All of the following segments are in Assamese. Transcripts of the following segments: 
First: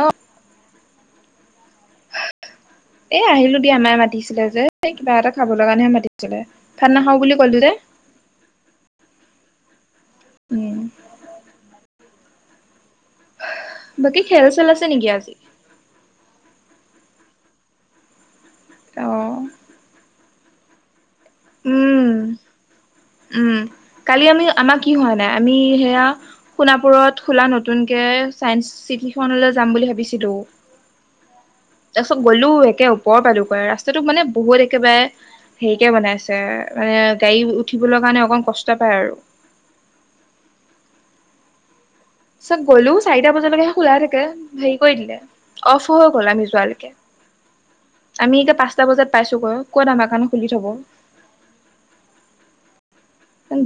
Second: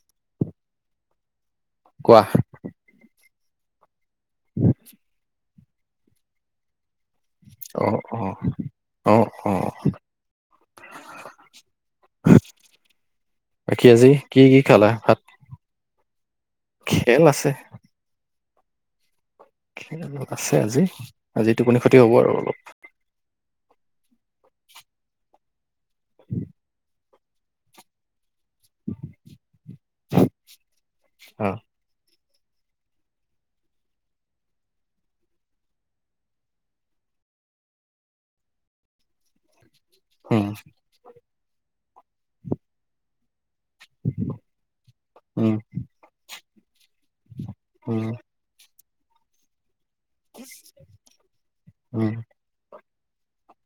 অঁ। কোৱা? এই আহিলো দিয়া মাই মাতিছিলে যে এই কিবা এটা খাবলৈ কাৰণেহে মাতিছিলে। ভাত নাখাওঁ বুলি ক'লো যে। অঁ অঁহ, অঁ অঁহ। উম। বাকী আজি কি খেল কি চেল আছে খালা নেকি ভাত? আজি খেল আছে। অঁ। খেল অলপ আছে আজি-আজি টোপনি ক্ষতি হ'ব উম আৰু অলপ। উম, কালি আমি আমাৰ কি হোৱা নাই। আমি সেয়া সোণাপুৰত খোলা নতুনকৈ ছায়েন্ঞ্চ চিটিখনলৈ যাম বুলি ভাবিছিলো। অ তাৰপিছত গ'লো একে ওপৰ পালো। ৰাস্তাতটো মানে বহুত একেবাৰে হেৰিকে বনাই আছে। মানে গাড়ী উঠিবলৈ কাৰণে অকণ কষ্ট পায় আৰু। উম, চব গ'লো চাৰিটা বজালৈকে খোলা থাকে, হেৰি কৰি দিলে উম অফ হৈ গ'ল আমি যোৱালৈকে। অ', আমি এতিয়া পাঁচটা বজাত পাইছোগৈ, কত আমাৰখন খুলি থব। উম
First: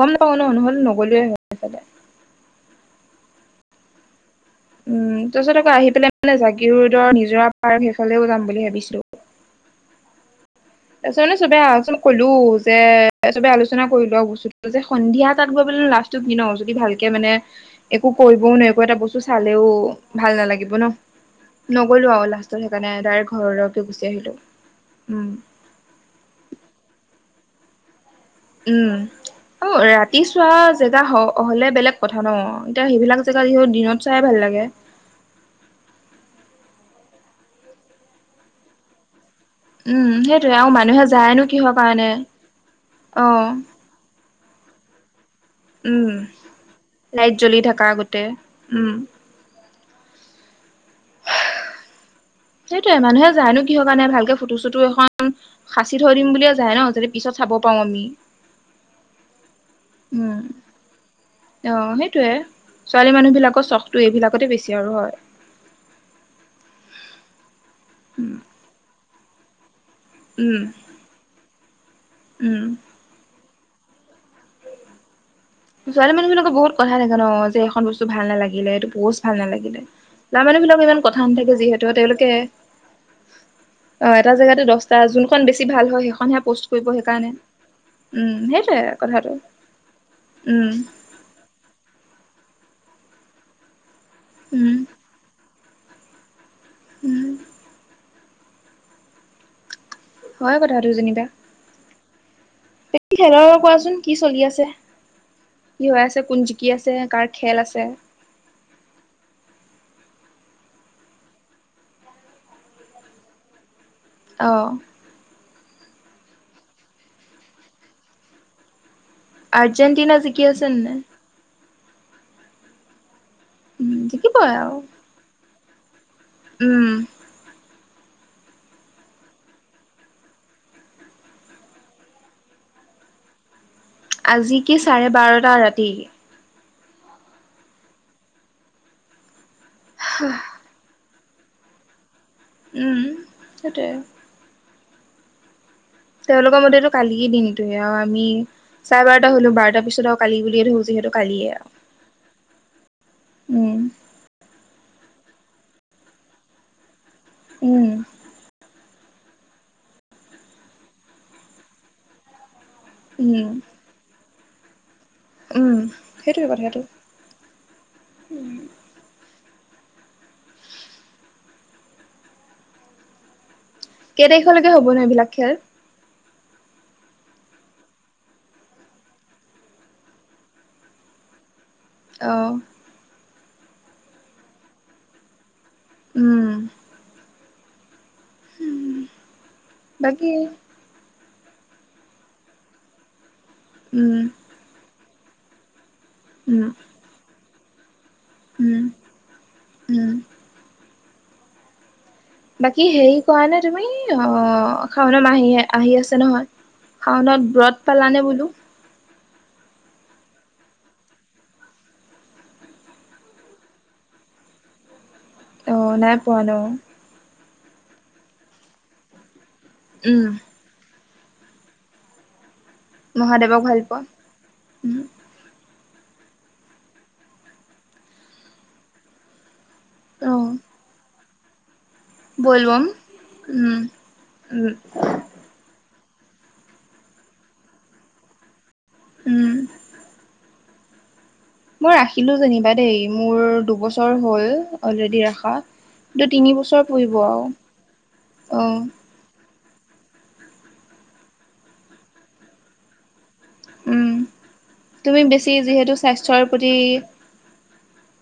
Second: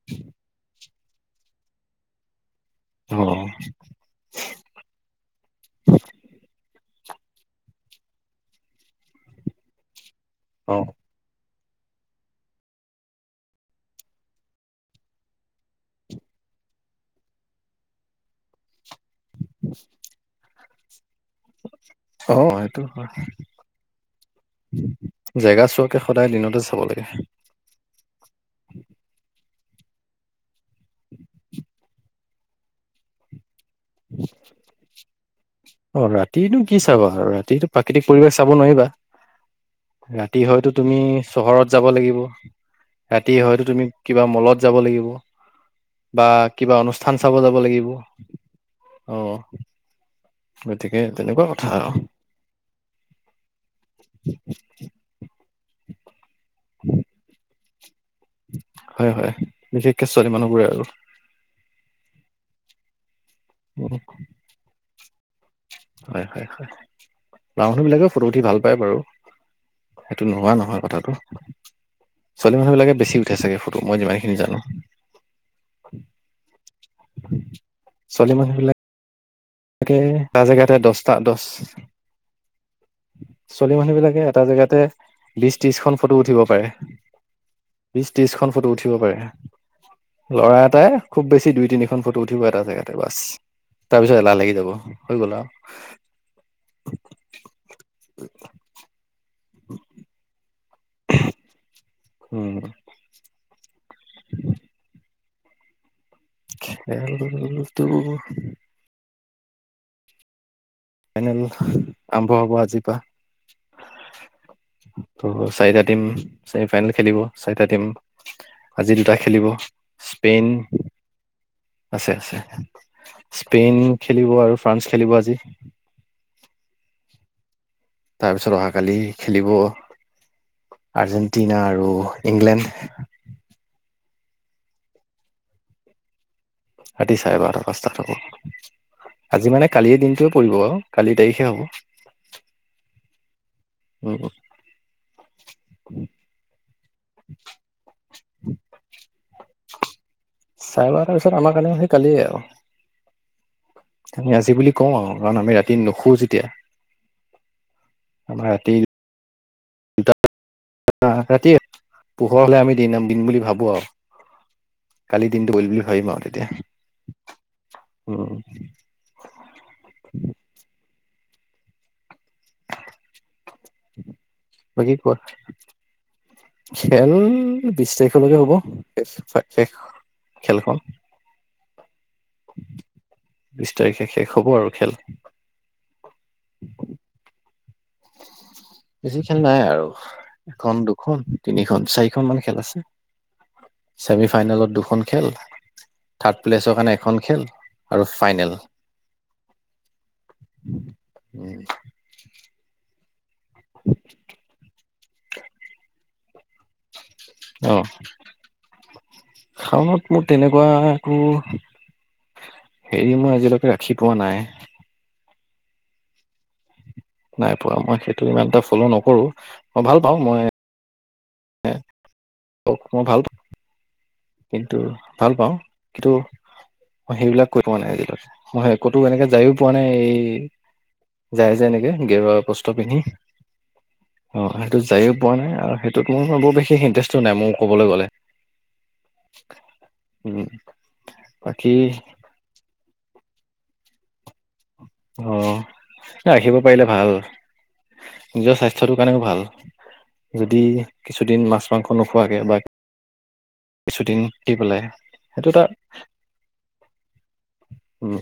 গম নাপাও ন নহ'লে নগলোৱে হৈ চাগে। অ', উম, তাৰপিছত আকৌ আহি পেলাই মানে জাগী ৰোডৰ নিজৰা পাৰ্ক সেইফালেও যাম বুলি ভাবিছিলো। অ', তাৰপিছত নে চবে আচ কলো যে চবে আলোচনা কৰিলো আৰু বস্তুটো যে সন্ধিয়া তাত গৈ পেলাই লাষ্ট কি ন যদি ভালকে মানে একো কৰিবও ন, একো এটা বস্তু চালেও ভাল নালাগিব ন। নগলো আক অ লাষ্টত, সেইটো সেইকাৰণে হয় ডাইৰেক্ট ঘৰলৈকে গুচি আহিলো উম, জেগা চোৱাকে সদায় দিনতে চাব লাগে। উম, অ, ৰাতি চোৱা জেগা হ হলে বেলেগ কথা ন। এতিয়া সেইবিলাক জেগা যিহেতু দিনত চাই ভাল লাগে। অ, ৰাতিতো কি চাবা, ৰাতিটো প্ৰাকৃতিক পৰিৱেশ চাব নোৱাৰিবা। উম, ৰাতি সেইটোয়ে আৰু হয়তো তুমি মানুহে যায়নো চহৰত কিহৰ যাব কাৰণে লাগিব, ৰাতি অ', হয়তো তুমি কিবা মলত যাব লাগিব উম। বা কিবা অনুষ্ঠান লাইট চাব জ্বলি যাব থাকা লাগিব। গোটেই উম, অ, গতিকে তেনেকুৱা কথা আৰু। সেইটোয়ে মানুহে যায় নো কিহৰ কাৰণে ভালকে ফটো চুটো এখন সাঁচি থৈ দিম বুলে যায় ন। যদি পিছত চাব পাও আমি। হয়-হয় বিশেষকে ছোৱালী উম, মানুহবোৰে আৰু। অ, সেইটোয়ে, ছোৱালী মানুহ বিলাকৰ চখটো এইবিলাকতে বেছি আৰু হয়। হয়-হয়-হয় মানুহ বিলাকেও ফটো উম, উঠি ভাল পায় বাৰু। সেইটো নোহোৱা উম, নহয় কথাটো, ছোৱালী উম। মানুহ বিলাকে বেছি তেতিয়া চাগে ফটো, মই যিমানখিনি জানো। ছোৱালী মানুহবিলাকৰ বহুত কথা নাজানো। অ, যে এখন বস্তু ভাল ছোৱালী মানুহ নালাগিলে, এইটো পোষ্ট ভাল নালাগে। বিলাকে এটা ল'ৰা মানুহ জেগাতে বিলাক ইমান দহটা কথা দহ নাথাকে যিহেতু তেওঁলোকে ছোৱালী মানুহ অ, বিলাকে এটা জেগাতে দহটা, যোনখন বিশ বেছি ভাল ত্ৰিশখন হয় ফটো উঠিব সেইখনহে পষ্ট পাৰে কৰিব সেইকাৰণে। বিশ উম, ত্ৰিশখন ফটো সেইটোৱে উঠিব পাৰে কথাটো। ল'ৰা উম এটাই খুব বেছি দুই তিনিখন ফটো উঠিব এটা জেগাতে বাছ। তাৰ পিছত এলাহ লাগি যাব উম হৈ গ'ল আৰু। উম, [inaudible] হয় কথাটো যেনিবা। উম, খেলৰ কোৱাচোন কি চলি আছে, কি হৈ আছে? কোন জিকি আছে, কাৰ খেল খেলটো আছে? ফাইনেল, আৰম্ভ হ'ব আজিৰ পৰা। অ', ত চাৰিটা টিম ছেমি ফাইনেল খেলিব চাৰিটা টিম। আজি দুটা খেলিব আৰ্জেণ্টিনা জিকি স্পেইন আছে নে নাই আছে-আছে, স্পেইন উম খেলিব জিকিবই আৰু ফ্ৰান্স খেলিব আজি। উম' তাৰপিছত, অহাকালি খেলিব আৰ্জেণ্টিনা আৰু ইংলেণ্ড। আজি কি, চাৰে বাৰটা ৰাতি। ৰাতি চাৰে বাৰটা, পাঁচটাত হ'ব, আজি মানে কালিৰ দিনটোৱে পৰিব। কালি তাৰিখে হ'ব। উম' সেইটোৱে। উম' তেওঁলোকৰ মতেতো কালিৰ দিনটোৱে, অ, আমি চাৰে বাৰটা হলোঁ, বাৰটাৰ পিছত আৰু কালি বুলিয়ে ধৰো, যিহেতু কালিয়ে আও। কালি আও উম' আমি আজি বুলি কওঁ আৰু, কাৰণ আমি ৰাতি নুশুও যেতিয়া। উম' আমাৰ ৰাতি পুৱা, ৰাতিয়ে, পোহৰ হ'লে আমি দিন বুলি উম ভাবো আও। কালিৰ দিনটো গ'ল উম বুলি ভাবিম আও তেতিয়া। উম' কেই তাৰিখলৈকে হ'ব বাকী ন, কোৱা এইবিলাক খেল? খেল, বিশ তাৰিখলৈকে হ'ব। শেষ-শেষ খেলখন। অহ বিশ তাৰিখে শেষ হ'ব আৰু খেল। উম বেছি খেল নাই আৰু বাকী এখন, দুখন, তিনিখন, চাৰিখন মান খেল আছে। উম ছেমি ফাইনেলত দুখন খেল। থাৰ্ড উম প্লেছৰ কাৰণে এখন খেল। আৰু ফাইনেল উম উম বাকী হেৰি কৰা নে তুমি, অ, শাওন মাহ আহি-আহি আছে নহয়। শাওনত অ ব্ৰত পালানে বোলো? শাওনত মোৰ, তেনেকুৱা একো হেৰি, মই আজিলৈকে ৰাখি পোৱা নাই। অ, নাই পোৱা ন। নাই পোৱা মই সেইটো ইমান এটা ফ্লো নকৰো মই ভাল পাওঁ উম মই। য়ে অ অ মহাদেৱক ভাল পোৱা। কিন্তু উম ভাল পাওঁ। কিন্তু মই সেইবিলাক কৈ পোৱা নাই আজিলৈকে, মই ক'তো এনেকে যায়ো পোৱা নাই এই অ যায় যে এনেকে গেৰুৱা বস্ত বলবম পিন্ধি, উম অ, উম সেইটো যায়ো পোৱা নাই আৰু সেইটোত মোৰ বৰ বেছি ইণ্টাৰেষ্টটো নাই, মোৰ ক'বলৈ গ'লে। উম উম' মই ৰাখিলো যেনিবা দেই, মোৰ দুবছৰ হ'ল। অলৰেডি অ ৰাখা, কিন্তু তিনি ৰাখিব পাৰিলে বছৰ ভাল পৰিব আও। নিজৰ স্বাস্থ্যটোৰ কাৰণেও ভাল যদি কিছুদিন মাছ মাংস নোখোৱাকে বা উম কিছুদিন দি পেলাই তুমি বেছি এইটো এটা। যিহেতু স্বাস্থ্যৰ প্ৰতি উম।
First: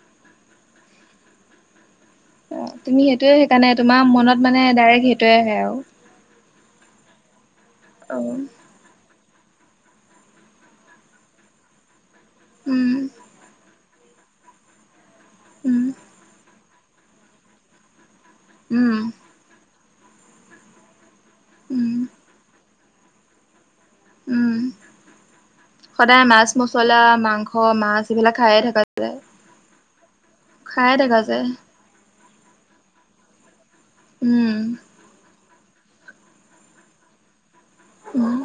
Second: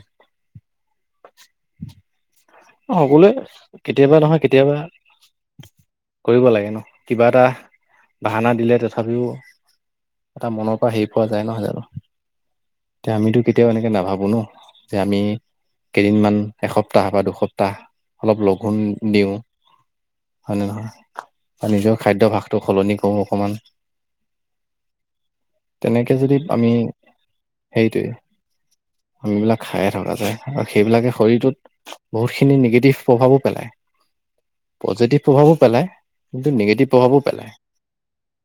অ তুমি সকলোৱে সেইটোয়ে সেইকাৰণে তোমাৰ কেতিয়াবা মনত নহয় মানে কেতিয়াবা। ডাইৰেক্ট সেইটোয়ে আহে আৰু কৰিব লাগে ন কিবা এটা উম বাহানা দিলে তথাপিও। এটা মনৰ পৰা হেৰি পোৱা যায় নহয় জানো। এতিয়া উম আমিতো কেতিয়াও এনেকে নাভাবো ন যে আমি কেইদিনমান। এসপ্তাহ বা দুসপ্তাহ অলপ লঘোন উম দিওঁ হয়নে নহয়। অ, নিজৰ উম খাদ্যভাসটো সলনি কৰো অকমান। উম তেনেকে সদায় যদি মাছ আমি মছলা মাংস মাছ সেইটোৱে এইবিলাক খায়ে থকা যায় আমিবিলাক খায়ে থকা যায়। হ, খায়ে সেইবিলাকে থকা যায় শৰীৰটোত বহুতখিনি নিগেটিভ প্ৰভাৱো পেলায় উম পজিটিভ প্ৰভাৱো পেলায় কিন্তু নিগেটিভ প্ৰভাৱো পেলায়। উম,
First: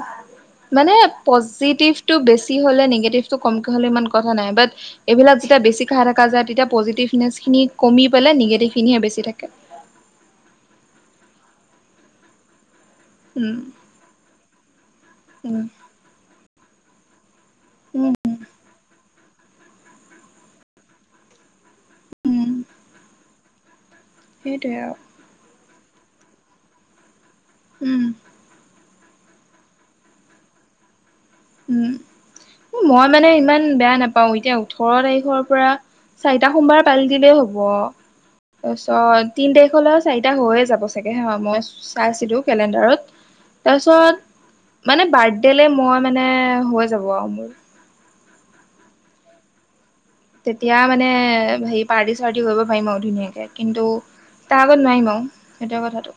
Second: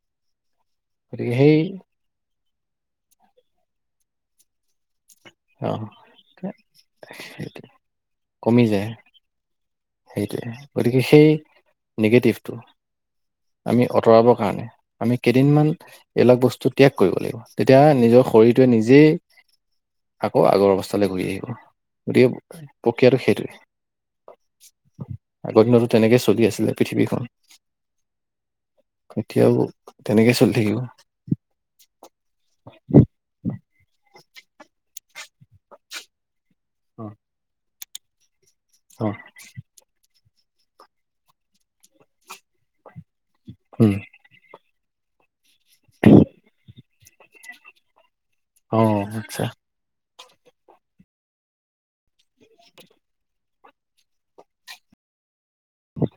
মানে গতিকে সেই পজিটিভ টো বেছি হ'লে নিগেটিভ টো কমক হ'লে ইমান কথা নাই বাত এইবিলাক যেতিয়া অ বেছি খাই থকা যায় তেতিয়া পজিটিভনেছখিনি কমি পেলে কমি যায় নিগেটিভখিনিহে বেছি থাকে। সেইটোৱে গতিকে সেই নিগেটিভটো উম আমি অতৰাব কাৰণে আমি উম কেইদিনমান এইবিলাক বস্তু ত্যাগ কৰিব লাগিব। তেতিয়া উম নিজৰ শৰীৰটোৱে নিজেই আকৌ আগৰ অৱস্থালে ঘূৰি আহিব গতিকে উম প্ৰক্ৰিয়াটো সেইটোৱে। সেইটোৱে আও। আগৰ দিনতটো তেনেকে চলি আছিলে পৃথিৱীখন। উম, এতিয়াও তেনেকে চলি থাকিব। উম, [unintelligible] মই মানে ইমান বেয়া নাপাও এতিয়া ওঠৰ তাৰিখৰ পৰা চাৰিটা সোমবাৰ পালি দিলেই হ'ব অ টাছত তিনি তাৰিখলৈ চাৰিটা হৈয়ে যাব চাগে হা মই চাইছিলোঁ কেলেণ্ডাৰত। উম তাৰছত মানে বাৰ্থডেলে মই মানে হৈ যাব আৰু মোৰ। অ, আচ্ছা। তেতিয়া মানে হেৰি পাৰ্টি -চাৰ্টি কৰিব পাৰিম আৰু ধুনীয়াকে কিন্তু তাৰ আগত নোৱাইম আওঁ। সেইটোৱে কথাটো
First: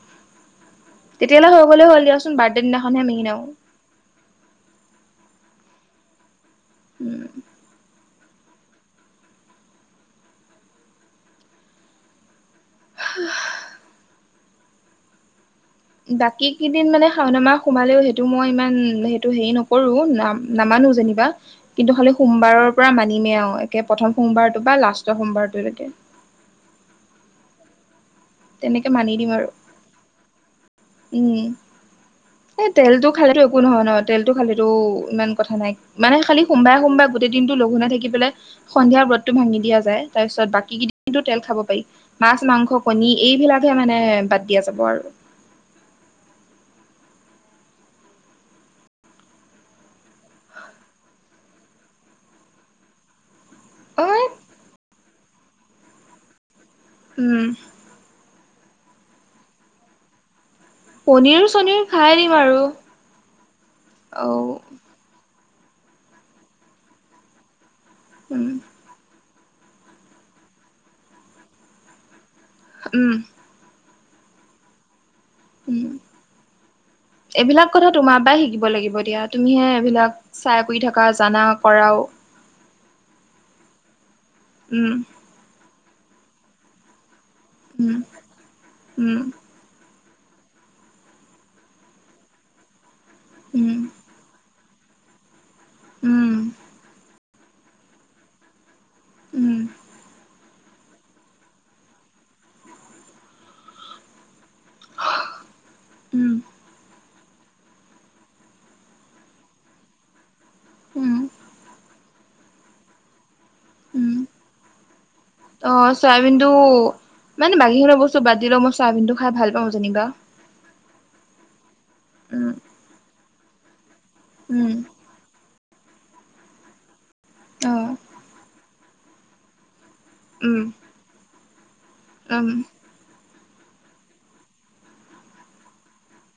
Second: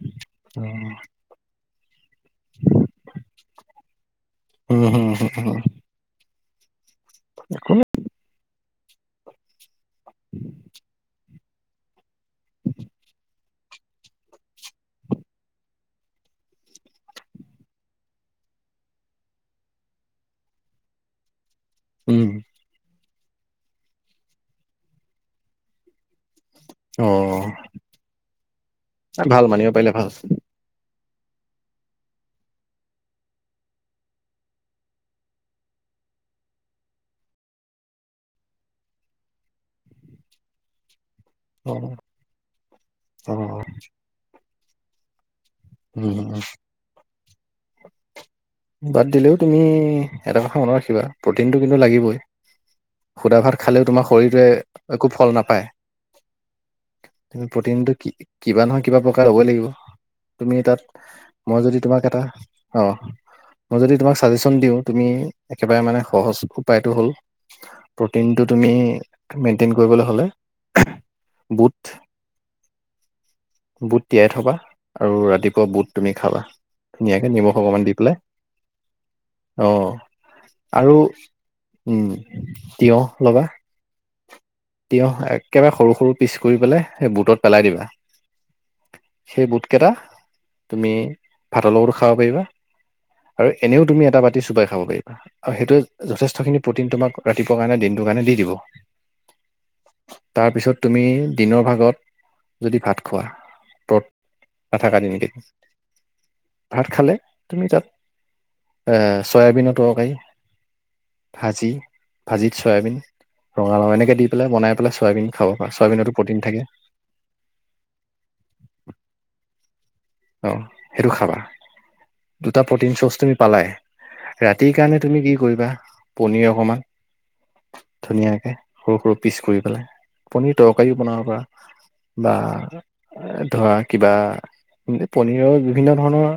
উম তেতিয়ালে হৈ গ'লে হ'ল দিয়াচোন বাৰ্থডে দিনাখনহে মেইন‌ আও। উম, হুম- হুম-হুম। উম, [unintelligible] বাকী কেইদিন মানে শাওন মাহ সোমালেও সেইটো মই ইমান সেইটো হেৰি নকৰোঁ নাম নামানো যেনিবা। কিন্তু হলেওঁ উম সোমবাৰৰ পৰা মানিমে আৰু একে প্ৰথম সোমবাৰটো বা লাষ্টৰ সোমবাৰটোলৈকে। অ', তেনেকে মানি দিম ভাল আৰু মানিব পাৰিলে ভাল। উম, এ তেলটো খালে টো একো নহয় নহ তেলটো খালেতো ইমান কথা নাই। মানে খালি সোমবাই-সোমবাই গোটেই দিনটো লঘোনে থাকি পেলে সন্ধিয়াৰ ব্ৰতটো ভাঙি দিয়া যায় তাৰ পিছত বাকী কিন্তু তেল খাব পাৰি অ', মাছ, মাংস, কণী অ', এইবিলাকহে মানে বাদ দিয়া যাব আৰু। উম, [unintelligible] বাদ দিলেও তুমি এটা কথা মনত ৰাখিবা প্ৰটিনটো কিন্তু লাগিবই সুধা ভাত খালেও তোমাৰ অ শৰীৰটোৱে একো ফল নাপায় উম প্ৰটিনটো কি কিবা নহয় কিবা প্ৰকাৰ হ'বই লাগিব তুমি তাত পনীৰ মই যদি চনীৰ তোমাক খাই এটা দিম আৰু অ, মই যদি তোমাক অ চাজেচন দিওঁ তুমি একেবাৰে মানে সহজ উপায়টো হ'ল উম প্ৰ'টিনটো তুমি মেইনটেইন কৰিবলৈ হ'লে বুট উম, বুট তিয়াই থবা আৰু ৰাতিপুৱা উম বুট তুমি খাবা ধুনীয়াকে নিমখ অকমান দি পেলাই। বাই শিকিব লাগিব দিয়া তুমিহে অ', এইবিলাক চাই কৰি আৰু থাকা জানা উম কৰাও। তিয়হ লবা উম তিয়হ একেবাৰে সৰু -সৰু পিছ কৰি পেলাই সে বুটত পেলাই দিবা উম উম সেই বুট কেইটা। তুমি ভাতৰ লগতো খাব পাৰিবা আৰু উম এনেও তুমি এটা বাতি চোবাই খাব পাৰিবা। অ, সেইটোত উম যথেষ্ট খিনি প্ৰটিন তোমাক ৰাতিপুৱা মানে দিনটোৰ কাৰণে দি দিব। উম। তাৰপিছত তুমি দিনৰ ভাগত যদি ভাত খোৱা, ত নাথাকা দিনকেই, উম ভাত খালে। তুমি তাত এ চয়াবিনত তৰকাৰি, উম ভাজি। ভাজিত চয়াবিন ৰঙা - ৰঙা উম এনেকৈ দি পেলাই চয়াবিন খাব পাৰ, চয়াবিনতো প্ৰ'টিন থাকে। ব মানে বাকীখনৰ বস্তু বাদ দিলও মই চাহাবিনটো খাই ভাল পাওঁ যেনিবা। অ সেইটো খাবা। উম দুটা প্ৰটিন চ'চ তুমি পালাই। উম ৰাতিৰ কাৰণে তুমি কি কৰিবা, পনীৰ অকমান অ। ধুনীয়াকৈ সৰু - সৰু পিচ কৰি পেলাই, পনীৰ উম তৰকাৰীও বনাব পাৰা বা উম এ ধৰা কিবা কিন্তু পনীৰৰ বিভিন্ন ধৰণৰ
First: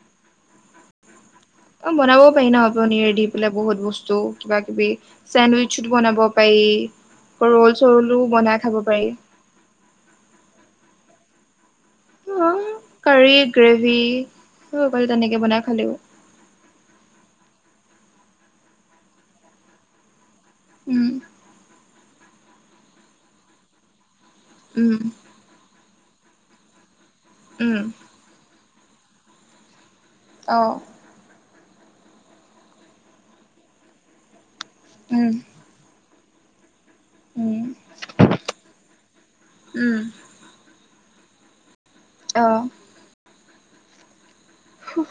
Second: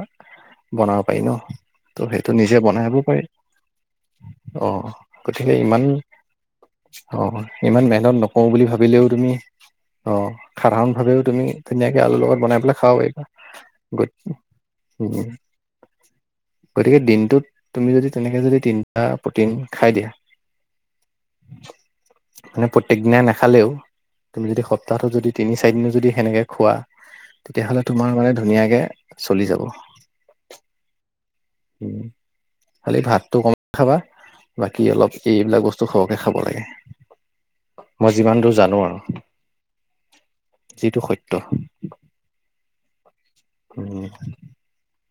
বনাব পাৰি ন। অ ত' বনাব সেইটো পাৰি নিজে ন আ বনাই লব পনিৰে পাৰি দি পেলাই বহুত বস্তু কিবা - অ কিবি চেণ্ডউইচত বনাব পাৰি অঁ ৰল ইমান মেহনত চৰলো নকওঁ বনাই বুলি খাব ভাবিলেও পাৰি তুমি অ সাধাৰণ ভাৱেও তুমি ধুনীয়াকে আলুৰ লগত বনাই পেলাই খাও পাৰিবা। কাৰী গ্ৰেভি উ বাৰু তেনেকে বনাই খালেও। গতিকে দিনটোত তুমি যদি তেনেকৈ যদি তিনিটা প্ৰটিন খাই দিয়া। উম। মানে প্ৰত্যেক দিনা নাখালেও, তুমি যদি উম সপ্তাহটো যদি তিনি চাৰিদিনো যদি সেনেকে খোৱা উম তেতিয়াহ'লে তোমাৰ মানে ধুনীয়াকে চলি যাব। অঁ। উম খালি ভাতটো কমাই খাবা, বাকী অলপ উম এইবিলাক বস তু সৰহকে খাব লাগে। উম মই যিমান দূৰ জানো আৰু উম যিটো সত্য। অঁ। উম। হুহ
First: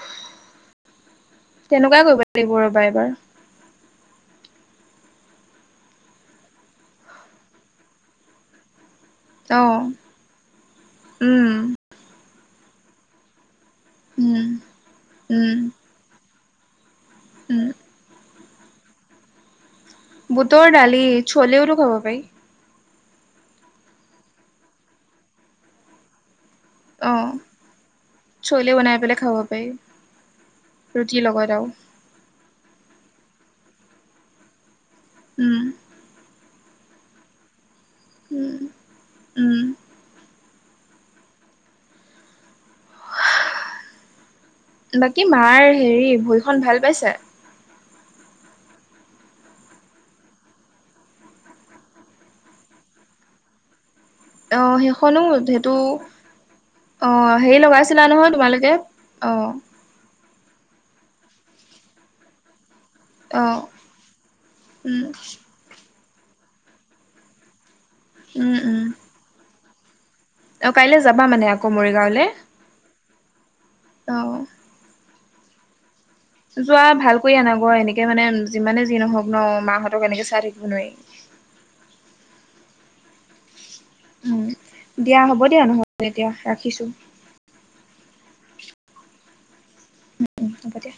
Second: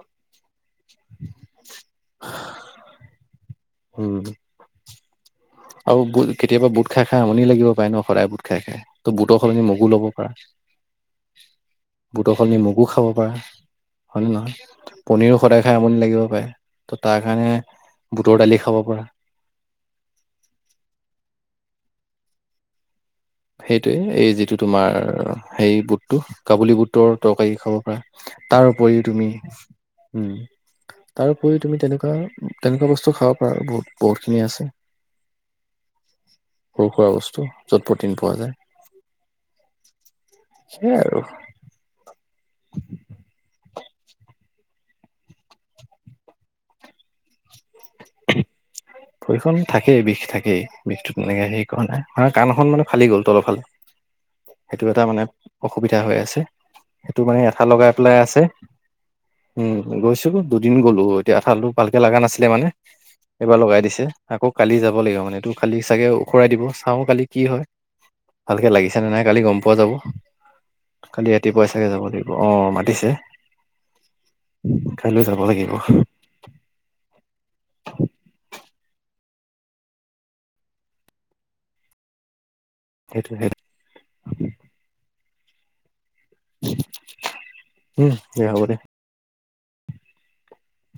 তেনেকুৱাই কৰিব লাগিব ৰ'বা এবাৰ। উম। আৰু বুট কেতিয়াবা বুট খাই খাই আমুনি লাগিব পায় ন সদায় বুট খাই খাই। ত' বুটৰ সলনি অ মগু লব পাৰা। উম বুটৰ সলনি নিমখো খাব পাৰে হয় নে উম নহয়? পনীৰো উম সদায় খাই আমনি লাগিব পাৰে। ত তাৰ কাৰণে উম বুটৰ দালি খাব পাৰা। বুটৰ দালি চলেওটো খাব পাৰি। সেইটোয়ে এই যিটো তোমাৰ সেই বুটটো কাবুলী বুট অ তৰ তৰকাৰী খাব পৰা তাৰ চলে বনাই উপৰিও পেলাই তুমি খাব পাৰি উম। ৰুটিৰ তাৰ লগত উপৰিও আৰু তুমি তেনেকুৱা - তেনেকুৱা বস্তু খাব পাৰা বহুত বহুতখিনি আছে। উম। সৰু সুৰা বস্তু য'টপট উম উম। সেইয়া আৰু। বাকী মাৰ হেৰি ভৰিখন ভাল পাইছা? [unintelligible] ভৰিখন থাকেই বিষ থাকেই বিষটো তেনেকে হে কৰা নাই কাৰণ কাণখন মানে ফালি গ'ল তলৰ ফালে অ সেইটো এটা সেইখনো মানে সেইটো অসুবিধা হৈ আছে। অ সেইটো মানে হেৰি এঠা লগাই লগাইছিলা পেলাই নহয় আছে তোমালোকে অ উম। গৈছো দুদিন গ'লো এতিয়া এঠালটো ভালকে লগা নাছিলে মানে এইবাৰ অঁ লগাই দিছে। আকৌ কালি যাব উম লাগিব মানেটো কালি চাগে ওখৰাই দিব চাওঁ কালি কি হয়? উম ভালকে উম লাগিছে নে নাই কালি গম পোৱা যাব? অ কাইলৈ যাবা কালি মানে আকৌ ৰাতিপুৱাই চাগে যাব মৰিগাঁওলে লাগিব অহ মাতিছে। অ কাইলৈ যাব লাগিব যোৱা ভাল কৰি আনাগ এনেকে মানে যিমানে যি নহওক ন মাহঁতক এনেকে চাই থাকিব নোৱাৰি সেইটো সেইটো উম দিয়া হ'ব দিয়া নহ'লে এতিয়া ৰাখিছো উম এয়া হ'ব দে উম উম হ'ব দে।